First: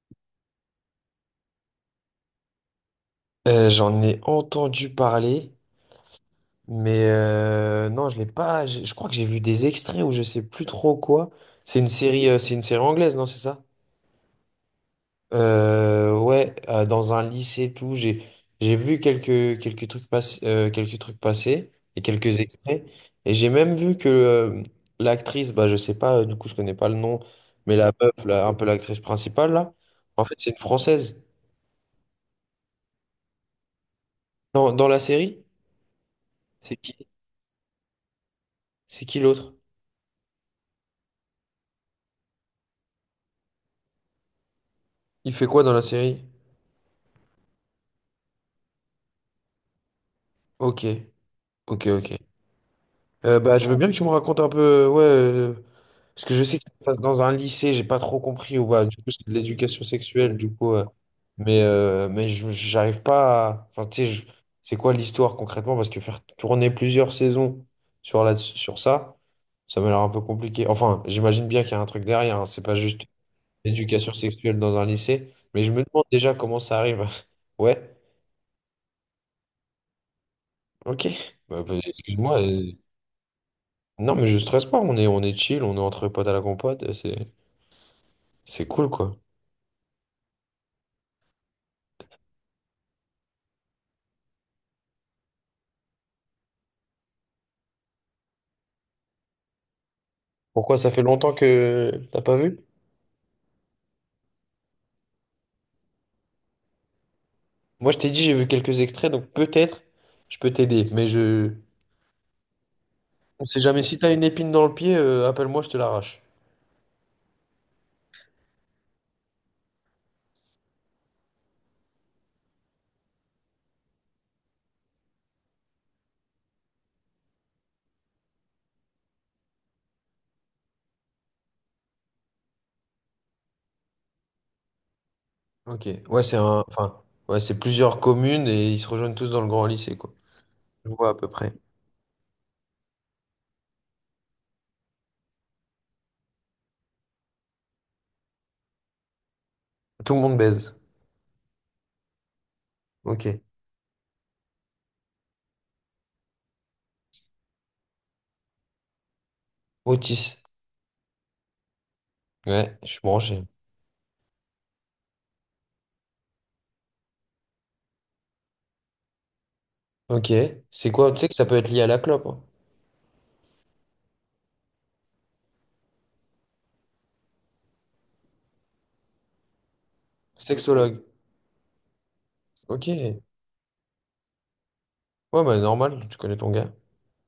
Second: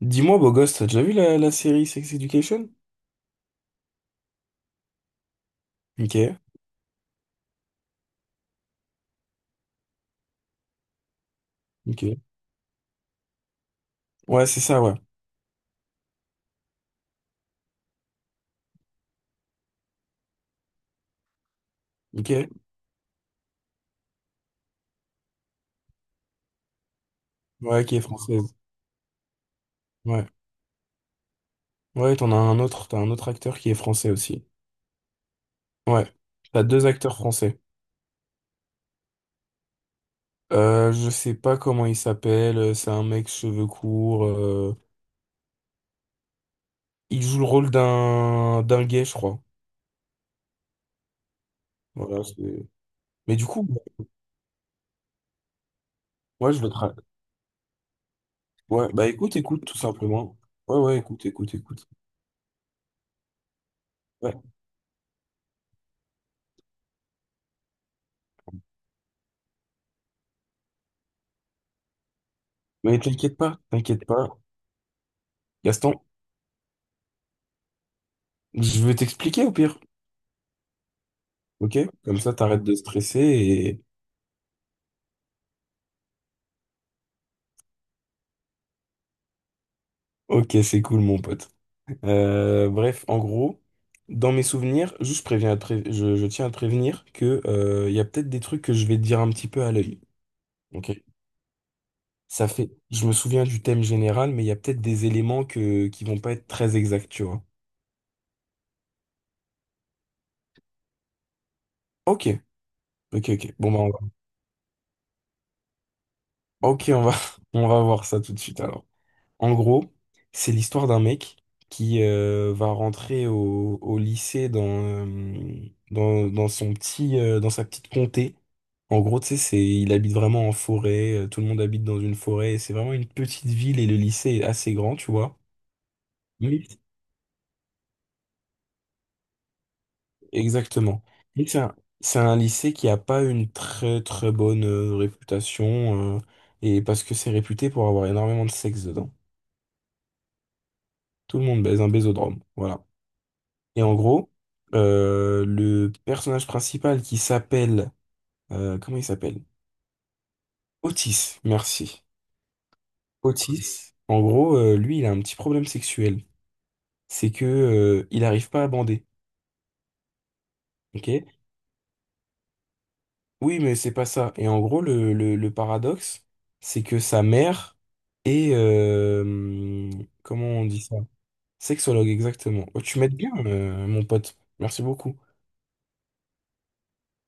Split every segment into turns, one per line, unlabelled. Dis-moi, beau gosse, t'as déjà vu la série Sex Education?
J'en ai entendu parler,
Ok,
mais non, je l'ai pas. Je crois que j'ai vu des extraits ou je sais plus trop quoi.
ok.
C'est une série anglaise, non, c'est ça?
Ouais, c'est ça, ouais.
Ouais, dans un lycée, et tout. J'ai vu quelques trucs passer, quelques trucs passer et
Ok.
quelques extraits. Et j'ai même vu que l'actrice, bah, je sais pas, du coup, je connais pas le nom, mais
Ouais,
la
qui est
meuf,
française.
là, un peu l'actrice principale là, en
Ouais.
fait, c'est une Française.
Ouais, t'as un autre acteur qui est français aussi.
Dans la série,
Ouais. T'as
c'est
deux
qui?
acteurs français.
C'est qui l'autre?
Je sais pas comment il s'appelle, c'est un mec cheveux courts.
Il fait quoi dans la série?
Il joue le rôle d'un gay, je crois.
Ok, ok, ok.
Voilà, Mais du
Bah,
coup,
je veux bien que tu me racontes un peu, ouais, parce que je
ouais,
sais
je
que
veux
ça
te...
se passe dans un lycée, j'ai pas trop compris, ou bah,
Ouais,
du
bah
coup, c'est de
écoute, écoute, tout
l'éducation sexuelle,
simplement.
du coup,
Ouais, ouais, écoute, écoute, écoute.
mais j'arrive pas à... Enfin, tu sais,
Ouais.
c'est quoi l'histoire concrètement? Parce que faire tourner plusieurs saisons sur, là, sur ça, ça m'a l'air un peu compliqué. Enfin, j'imagine bien qu'il y a un truc derrière, hein, c'est pas
Mais
juste
t'inquiète pas, t'inquiète
l'éducation
pas.
sexuelle dans un lycée, mais je me
Gaston,
demande déjà comment ça arrive. Ouais,
je vais t'expliquer au pire.
ok. Bah,
Ok, comme ça
excuse-moi.
t'arrêtes de stresser et
Non, mais je stresse pas, on est chill, on est entre potes à la compote, c'est cool quoi.
ok, c'est cool mon pote. Bref, en gros, dans mes souvenirs, juste je tiens à te prévenir que il y a peut-être des trucs que je vais te dire un petit peu à l'œil.
Pourquoi ça
Ok.
fait longtemps que t'as pas
Ça
vu?
fait, je me souviens du thème général, mais il y a peut-être des éléments que qui vont pas être très exacts, tu vois.
Moi je t'ai dit j'ai vu quelques extraits, donc peut-être je peux t'aider, mais je...
Ok, ok,
On
ok.
sait
Bon, bah,
jamais, si t'as une épine dans le pied, appelle-moi, je te l'arrache.
ok, on va voir ça tout de suite alors. En gros, c'est l'histoire d'un mec qui va rentrer au lycée dans sa petite comté. En gros, tu sais, il habite vraiment en forêt, tout le monde habite dans une forêt, et c'est vraiment une petite ville et le lycée est assez grand, tu vois.
Ok, ouais c'est un...
Mais-
Enfin, ouais c'est plusieurs communes et ils se rejoignent tous dans le grand lycée quoi. Je
Exactement.
vois à peu
Mais
près.
c'est un lycée qui a pas une très très bonne réputation, et parce que c'est réputé pour avoir énormément de sexe dedans.
Tout le monde baise.
Tout le monde baise un baisodrome, voilà.
Ok.
Et en gros, le personnage principal qui s'appelle... comment il s'appelle?
Otis.
Otis, merci.
Ouais, je suis branché.
Otis, en gros, lui, il a un petit problème sexuel. C'est que, il n'arrive pas à bander.
Ok, c'est quoi? Tu
Ok?
sais que ça peut être lié à la clope, hein.
Oui, mais c'est pas ça. Et en gros, le paradoxe, c'est que sa mère est... comment on dit ça?
Sexologue.
Sexologue, exactement. Oh,
Ok.
tu m'aides
Ouais,
bien, mon pote. Merci beaucoup.
bah normal, tu connais ton gars.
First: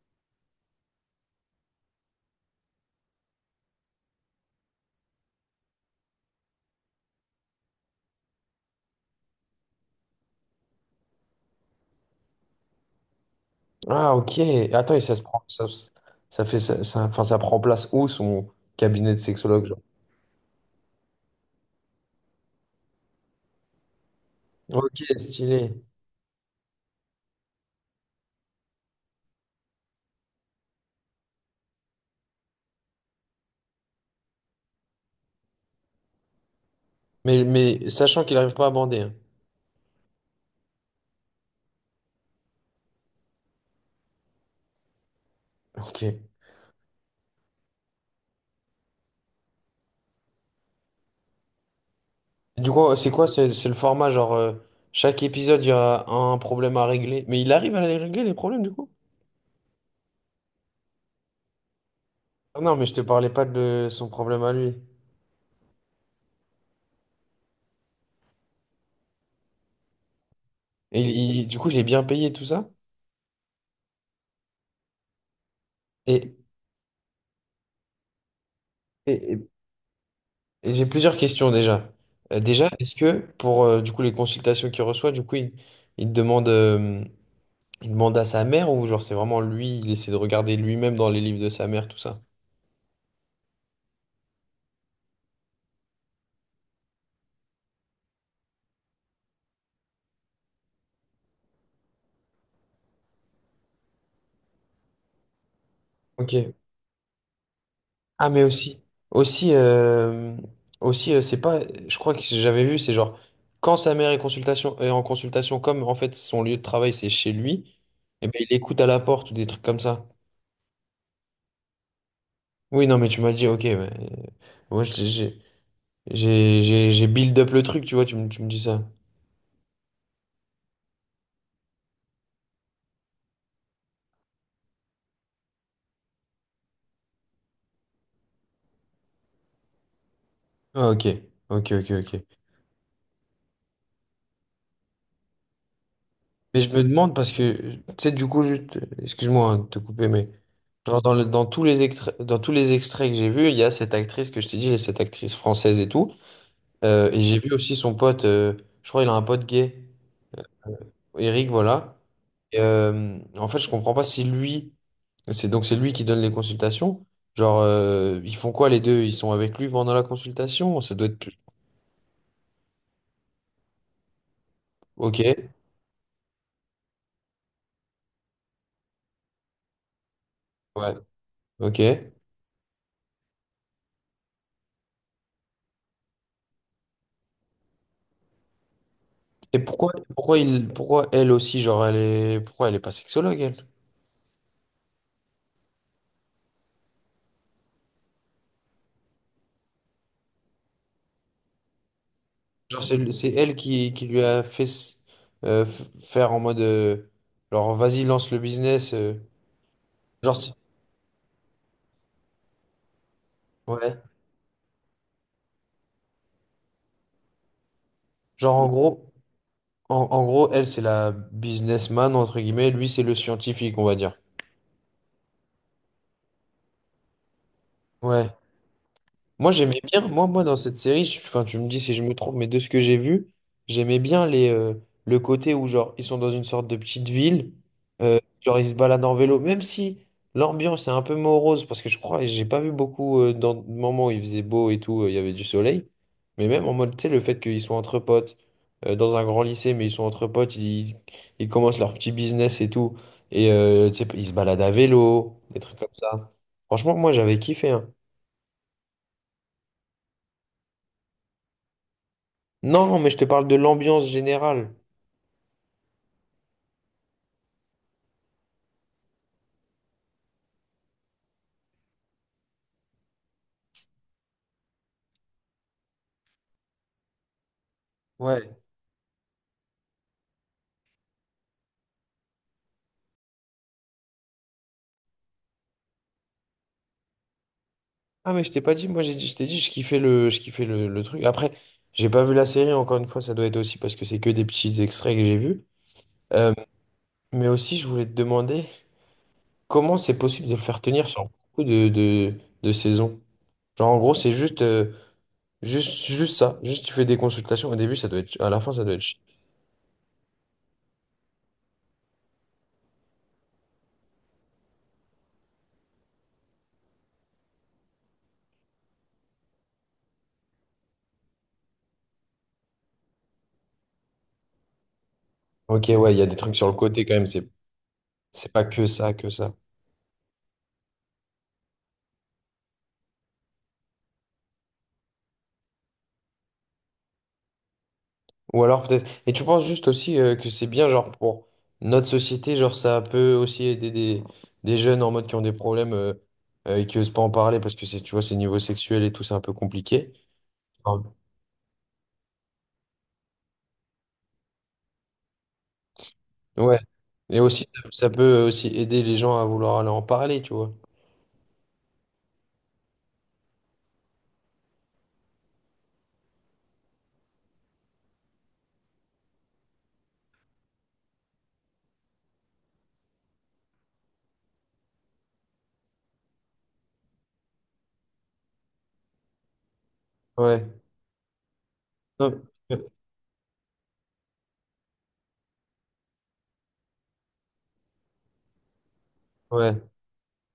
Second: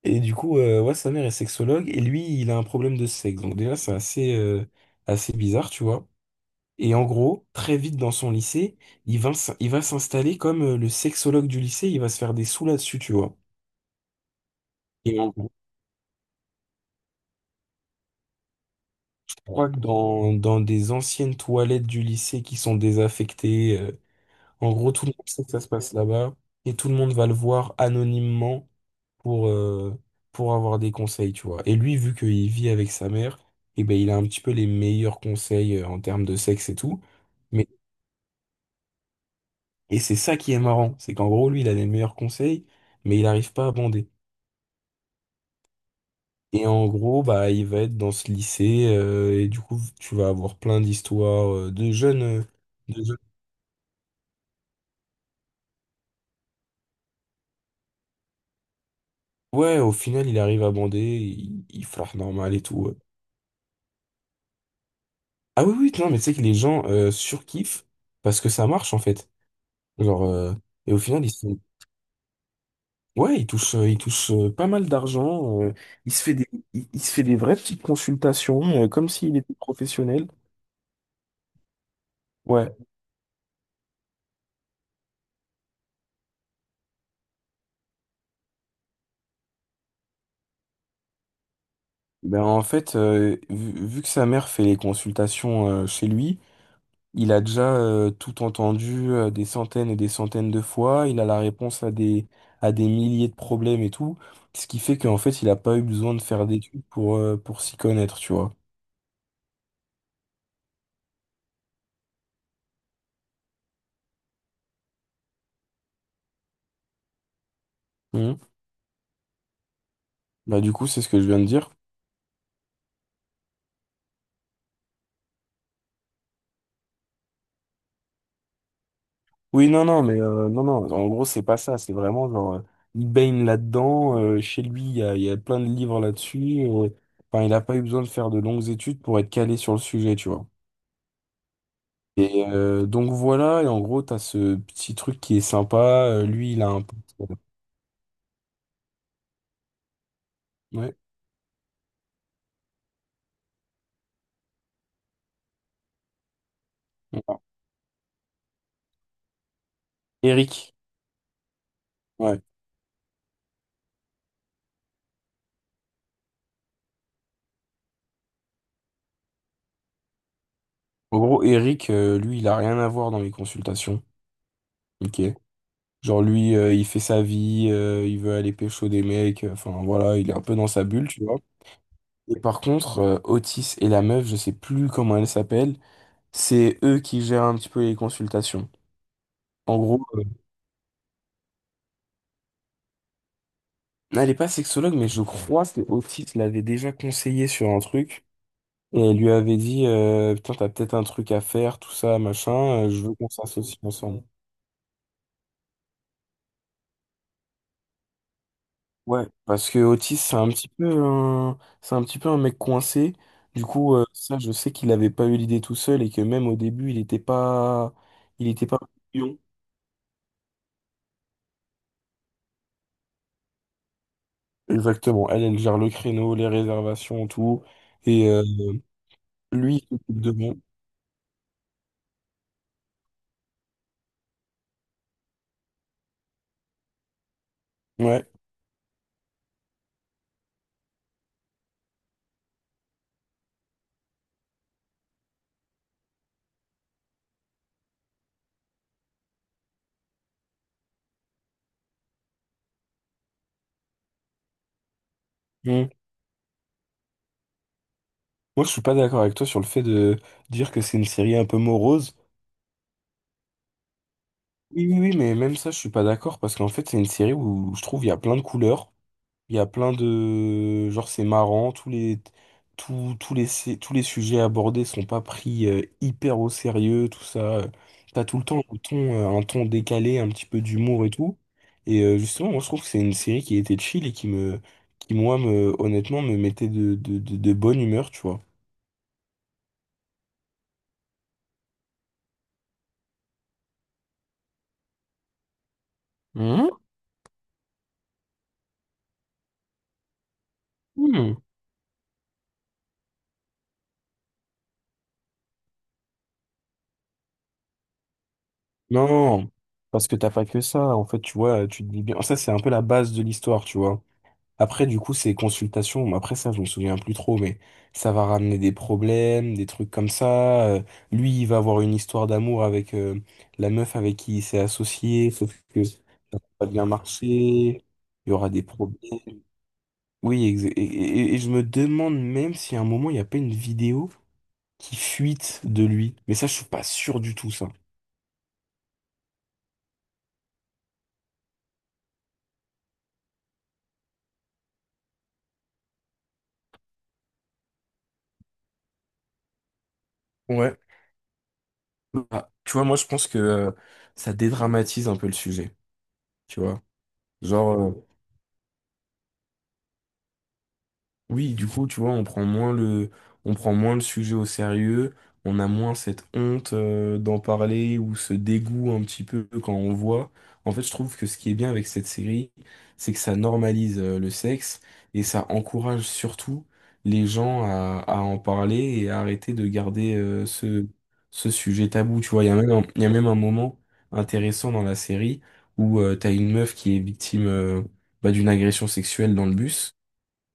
Et du coup, ouais, sa mère est sexologue et lui, il a un problème de sexe. Donc déjà, c'est assez bizarre, tu vois. Et en gros, très vite dans son lycée, il va s'installer comme le sexologue du lycée, il va se faire des sous là-dessus, tu vois.
Ah, ok. Attends, et ça
Et
se
en
prend.
gros,
Ça fait ça, enfin, ça prend place où son cabinet de
je
sexologue,
crois
genre?
que dans des anciennes toilettes du lycée qui sont désaffectées, en gros,
Ok,
tout le monde sait que ça se
stylé.
passe là-bas et tout le monde va le voir anonymement. pour, euh, pour avoir des conseils, tu vois. Et lui, vu qu'il vit avec sa mère, eh ben, il a un petit peu les meilleurs conseils en termes de sexe et tout. Mais,
Mais sachant qu'il n'arrive pas à bander. Hein.
et c'est ça qui est marrant, c'est qu'en gros, lui, il a les meilleurs conseils, mais il n'arrive pas à bander.
Ok.
Et en gros, bah, il va être dans ce lycée, et du coup, tu vas avoir plein d'histoires euh, de jeunes, euh,
Du coup,
de
c'est
jeunes-
quoi? C'est le format, genre, chaque épisode, il y a un problème à régler. Mais il arrive à les régler, les problèmes, du coup?
Ouais, au final, il arrive à bander, il flirte normal
Ah
et
non,
tout.
mais je
Ouais.
te parlais pas de son problème à lui.
Ah oui, oui, non, mais tu sais que les gens surkiffent parce que ça marche, en fait. Genre, et au
Et
final, ils se...
du coup, il est bien payé, tout ça.
Ouais, il touche pas mal d'argent. Il se fait
Et,
des, il se fait des vraies petites consultations, comme
et-
s'il
et-
était professionnel.
et j'ai plusieurs questions déjà. Déjà,
Ouais.
est-ce que pour du coup les consultations qu'il reçoit, du coup, il te demande. Il demande à sa mère ou genre c'est vraiment lui, il essaie de regarder lui-même dans les livres de sa mère, tout ça.
Ben en fait, vu que sa mère fait les consultations chez lui, il a déjà tout entendu des centaines et des centaines de fois. Il a la réponse à des milliers de problèmes et tout. Ce qui fait qu'en fait, il a pas eu besoin de faire
Ok.
d'études pour s'y connaître,
Ah
tu
mais
vois.
aussi, aussi, aussi c'est pas, je crois que j'avais vu, c'est genre quand sa mère est, consultation, est en consultation, comme en fait son lieu de travail c'est chez lui, et
Mhm.
ben il écoute à la porte ou des trucs comme ça.
Bah, du coup, c'est ce que je viens de dire.
Oui non mais tu m'as dit ok, ouais, moi j'ai build up le truc, tu vois, tu me dis ça.
Oui, non, non, mais non, non, en gros, c'est pas ça. C'est vraiment genre, il baigne là-dedans. Chez lui, il y a plein de livres là-dessus. Enfin, il n'a pas eu besoin de faire de longues études pour être calé sur le sujet, tu vois.
Ah, ok, ok.
Et donc voilà, et en gros, t'as ce petit truc qui est sympa. Lui,
Mais
il a
je me
un pote,
demande parce que, tu sais, du coup, juste, excuse-moi hein, de te couper, mais
ouais.
genre dans, dans tous les extraits, que j'ai vus, il y a cette actrice que je t'ai dit, cette actrice française et tout. Et
Ouais.
j'ai
Enfin,
vu aussi son pote, je crois il a un pote gay,
Eric.
Eric, voilà.
Ouais.
Et, en fait, je comprends pas si lui, c'est lui qui donne les consultations. Genre, ils font quoi les deux? Ils sont avec lui pendant la consultation? Ça doit être
En
plus.
gros, Eric, lui, il a rien à voir dans les consultations.
Ok,
Ok. Genre, lui, il fait sa vie, il veut aller pécho des mecs. Enfin, voilà, il est un peu dans sa
ouais,
bulle, tu vois.
ok.
Et par contre, Otis et la meuf, je sais plus comment elle s'appelle, c'est eux qui gèrent un petit peu les consultations.
Et
En
pourquoi,
gros,
pourquoi il, pourquoi elle aussi, genre, elle est, pourquoi elle est pas sexologue, elle?
elle est pas sexologue, mais je crois que Otis l'avait déjà conseillé sur un truc. Et elle lui avait dit, putain, t'as peut-être un truc à faire, tout ça,
Genre,
machin, je
c'est
veux qu'on
c'est elle
s'associe
qui lui
ensemble.
a fait faire en mode genre vas-y lance le business
Ouais, parce que Otis,
genre c'est-
c'est un petit peu un mec coincé. Du coup,
ouais
ça, je sais qu'il avait pas eu l'idée tout seul et que même au début, il était pas, il
genre
était
en
pas.
gros en gros elle c'est la businessman entre guillemets lui c'est le scientifique on va dire
Exactement. Elle, elle gère le créneau, les réservations, tout. Et
ouais. Moi, j'aimais
lui, il
bien,
s'occupe de moi.
dans cette série, enfin, tu me dis si je me trompe, mais de ce que j'ai vu, j'aimais bien les, le côté où, genre, ils sont dans une sorte de petite ville,
Ouais.
genre, ils se baladent en vélo, même si l'ambiance est un peu morose, parce que je crois, et j'ai pas vu beaucoup dans le moment où il faisait beau et tout, il y avait du soleil, mais même en mode, tu sais, le fait qu'ils soient entre potes, dans un grand lycée, mais ils sont entre potes, ils commencent leur petit business et tout, et tu sais, ils se baladent à vélo, des trucs comme
Mm.
ça. Franchement, moi, j'avais kiffé, hein.
Moi, je suis pas d'accord avec toi sur le fait de dire que c'est une série un peu morose.
Non, mais je te parle de l'ambiance générale.
Oui, oui, oui, mais même ça, je suis pas d'accord parce qu'en fait, c'est une série où je trouve il y a plein de couleurs. Il y a plein de... Genre, c'est marrant, tous les... Tous, tous les, sé- tous les sujets abordés sont pas pris hyper au sérieux, tout ça. T'as tout le
Ouais.
temps un ton décalé, un petit peu d'humour et tout. Et justement, moi, je trouve que c'est une série qui était chill et qui me... qui, moi, me... honnêtement, me mettait de bonne humeur, tu
Ah,
vois.
mais je t'ai pas dit, moi j'ai dit, je t'ai dit, je kiffais le truc. Après, j'ai pas vu la série, encore une fois, ça doit être aussi parce que c'est que des petits extraits que j'ai vus. Euh,
Hmm.
mais aussi, je voulais te demander comment c'est possible de le faire tenir sur
Hmm.
beaucoup de saisons. Genre, en gros, c'est juste, juste ça. Juste, tu fais des consultations. Au début, ça doit être, à la fin, ça doit être.
Non, parce que t'as pas que ça. En fait, tu vois, tu te dis bien... Ça, c'est un peu la base de l'histoire, tu vois. Après, du coup, ces consultations, bon, après ça, je me souviens plus trop, mais ça va ramener des problèmes, des trucs comme ça. Lui, il va avoir une histoire d'amour avec la meuf avec qui il s'est associé, sauf que
Ok,
ça
ouais, il y a des
va
trucs
pas
sur le
bien
côté quand même.
marcher, il y aura
C'est
des
pas que
problèmes.
ça,
Oui, et je me demande même si à un moment, il n'y a pas une vidéo qui fuite de lui. Mais ça, je suis pas sûr du tout, ça.
Ou alors peut-être. Et tu penses juste aussi que c'est bien, genre, pour notre société, genre, ça peut aussi aider des jeunes en mode qui ont des problèmes et qui osent pas en parler parce que c'est, tu vois, c'est niveau sexuel et tout, c'est un peu compliqué.
Ouais.
Ah.
Bah, tu vois, moi, je pense que ça dédramatise un peu le sujet, tu
Ouais.
vois.
Et aussi,
Genre...
ça peut aussi aider les gens à vouloir aller en parler, tu vois.
Oui, du coup, tu vois, on prend moins le sujet au sérieux, on a moins cette honte d'en parler ou ce dégoût un petit peu quand on voit. En fait, je trouve que ce qui est bien avec cette série, c'est que ça normalise le sexe et ça encourage surtout les gens à en parler et à arrêter de garder euh,
Ouais.
ce, ce sujet tabou. Tu
Non,
vois, il y a même un,
euh,
il y a même un moment intéressant dans la série où tu t'as une meuf qui est victime bah, d'une agression sexuelle dans le
Ouais.
bus.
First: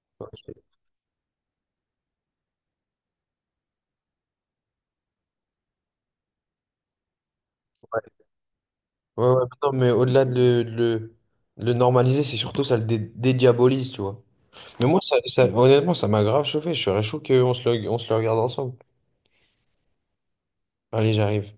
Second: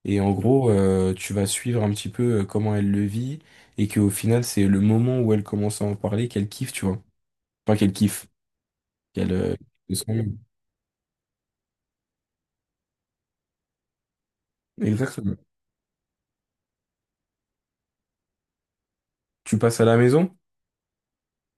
Et en
Ok.
gros, tu vas suivre un petit peu comment elle le vit et qu'au final, c'est le moment où elle commence à en parler qu'elle kiffe, tu vois. Enfin, qu'elle
Ouais.
kiffe.
Ouais,
Qu'elle,
ouais,
euh,
non, mais
qu'elle se rend
au-delà
compte.
de le normaliser, c'est surtout ça le dédiabolise, tu vois. Mais moi, ça,
Exactement.
honnêtement, ça m'a grave chauffé. Je serais chaud qu'on on se le regarde ensemble.
Tu passes à la maison?
Allez, j'arrive.